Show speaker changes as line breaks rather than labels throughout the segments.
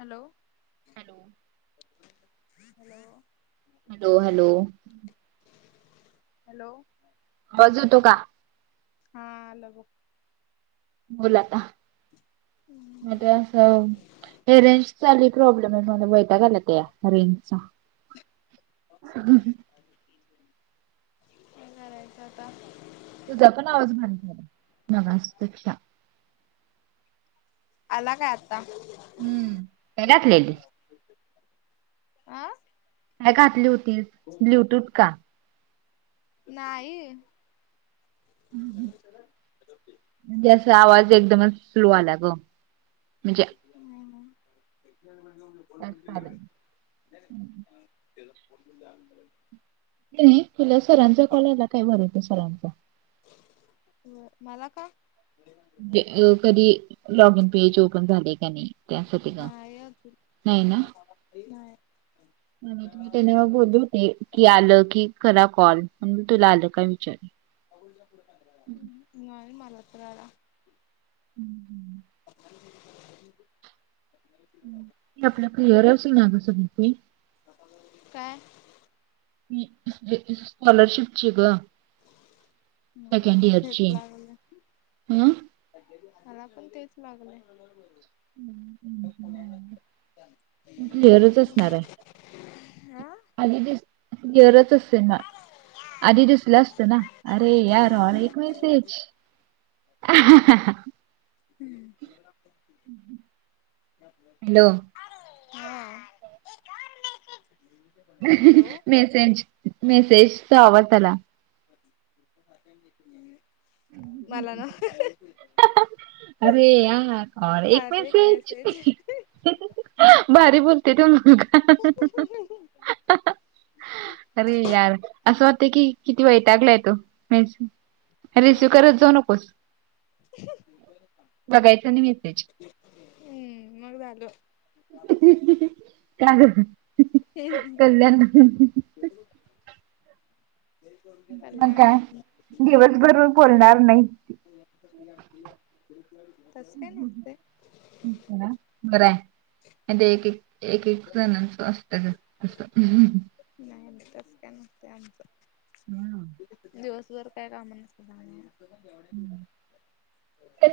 Hello,
hello.
Hello.
Hello hello.
Hello.
आवाज येतो का?
हा आला बो
बोल आता, म्हनजे अस, हे रेंज चा लय प्रॉब्लेम आहे मला वैताग आला त्या रेंजचा.
काय करायचं आता?
तुझा पण आवाज बारीक यायलाय, मगाच पेक्षा.
आला काय आता?
हम्म, काय घातलेली?
आं.
काय घातली होतीस, ब्लुटूथ का?
नाही, [unintelligible]
म्हणजे असा आवाज एकदमच स्लो आला ग, म्हणजे
नाही नाही, [unintelligible]
जास्त आला
त्याचा फोन पण [unintelligible]
कन्हयही तुला सरांचा कॉल आला काय वरुटे सरांचा.
म - मला का?
ते अ कधी, लॉग इन पेज ओपन झालय का नाही? त्यासाठी ग, नाही ना.
नाय.
[unintelligible] बोली होते की आलं की करा कॉल म्हणून तुला आलं का विचारल.
ह् नाही मला तर आला.
[inaudible]
[inaudible]
आपला क्लियरच होईना गं [unintelligible]
काय?
[unintelligible] स्कॉलरशिपची ग.
मला
सेकंड
पण तेच
इयरची,
लागलंय
हं.
मला पण तेच लागलंय.
मी क्लिअरच असणार हाय.
हा
आली दीस, क्लियरच असेन ना. आधी दिसलं असतं ना अरे यार और एक मेसेज. [inaudible]
हम्म. [unintelligible]
हॅलो.
अरे यार, एक और मेसेज.
मेसेज, मेसेजचा आवाज आला.
मला ना.
अरे यार और एक मेसेज भारी बोलतोय. तो मुलगा अरे यार, असं वाटतंय की किती वैताकलाय तो. रिसिव्ह करत जाऊ नकोस.
[unintelligible]
बघायचा नाही मेसेज
हम्म, मग झालं.
का गं. कल्याण मग काय
कल्याण
दिवसभर बोलणार नाही.
तस काय नसतय.
बरं आहे. ते एक एक एक एक जणांचं असतय तसं.
नाही नाही तसं काय नसतय आमच, दिवसभर काय काम नसत्यात आम्हाला,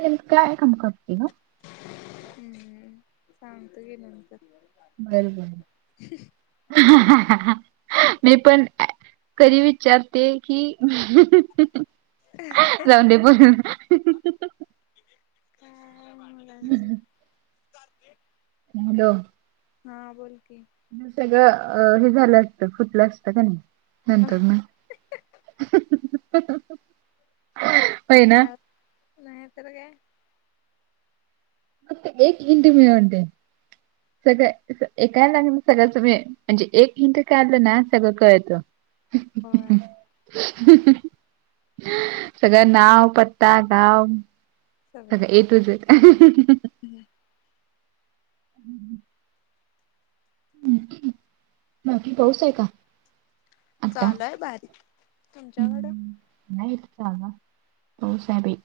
नेमक काय काम करती गं.
हम्म, सांगतो घे नंतर
बरं बरं. मी पण कधी विचारते कि, जाऊ दे. म्हणून,
काय बोल आणि
हॅलो,
हा बोल की
ह सगळं हे झालं असतं फुटलं असतं का नाही. नंतर न
नाही तर काय.
फक्त एक हिंट मिळू दे. सग एका याला सगळ्याच मी म्हणजे एक हिंट काढलं ना सगळं कळत.
होय
सगळं नाव, पत्ता, गाव सगळ ए टू झेड.
ह [unintelligible]
हम्. बाकी पाऊस आहे का आता
चालू आहे बारीक. तुमच्याकडं?
हम्म, नाही इथ आला. पाऊस आहे बाई.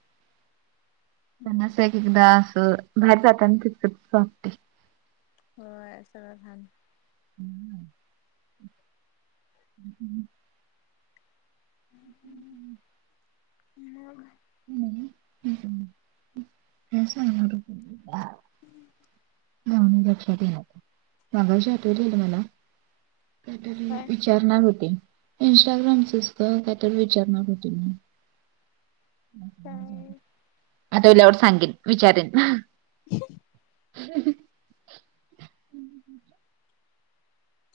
एक एकदा असं बाहेर जाताना--वाटते.
होय. सगळं घाण
हम्म. ह हं. ह [inaudible]
मग
हम हम काय सांगणार आता जाऊदे लक्षात येईना. मगाशी आठवलेलं मला कायतरी
काय
विचा चारणार होते. इंस्टाग्रामचच गं कायतर विचारणार होती मी.
काय?
आठवल्यावर सांगेन विचारेन.
ह [unintelligible]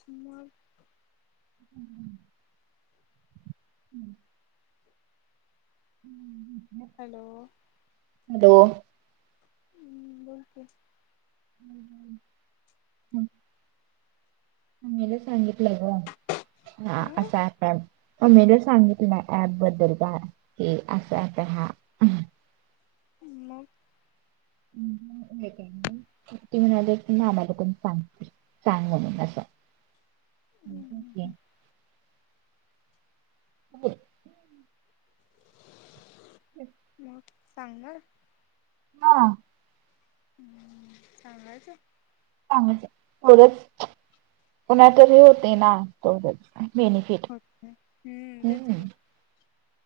मग
हम्म हम्म हम्म. हम्म. हम्म. [inaudible]
हॅलो.
हॅलो.
हम्म बोल की.
हम्म हम्म हम्म हम्म. मला सांगितलं आहे ग हा
हं
असा आकार. अ मला सांगितलं ऍप बद्दल ता हे असा ॲप आहे हा हम्म.
मग.
[inaudible] ते म्हणाले की आम्हाला कोण सांगते. सांग म्हणून अस ते. [inaudible] [inaudible]
सांगनार.
हा.
हम्म चांगायच
[inaudible]
अच्छा.
हम्म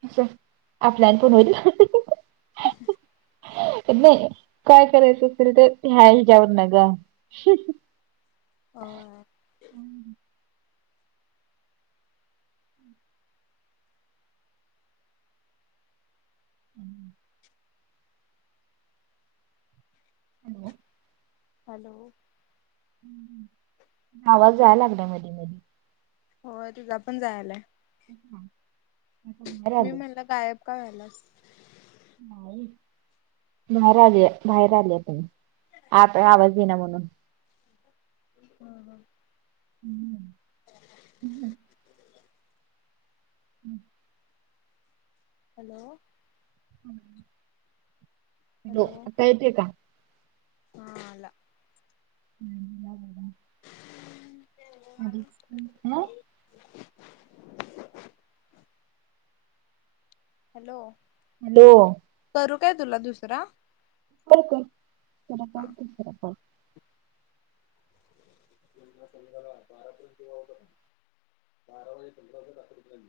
अस आपल्याल पण होईल. [inaudible] नही. काय करायचं असेल तर ह्या हिच्यावरन ग.
होय.
[inaudible] [inaudible]
हॅलो.
आवाज जाय लागलाय मध्ये मध्ये.
होय तुझा पण जायलाय.
हा.
मी म्हणलं गायब का व्हायलास.
नाही. बाहेर आली बाहेर आलीये तरी आता आवाज येईना म्हणून.
हा हा.
[inaudible] [inaudible]
हॅलो.
[inaudible] हो
हॅलो
आता येतोय का?
हा आला.
[inaudible]
[unintelligible] हॅलो.
हॅलो.
करू काय तुला दुसरा?
कर कर. [inaudible]
त्यांना समजवा बारा पर्यंत यायचं म्हणून बारा वाजे [unintelligible] रात्रीची [unintelligible]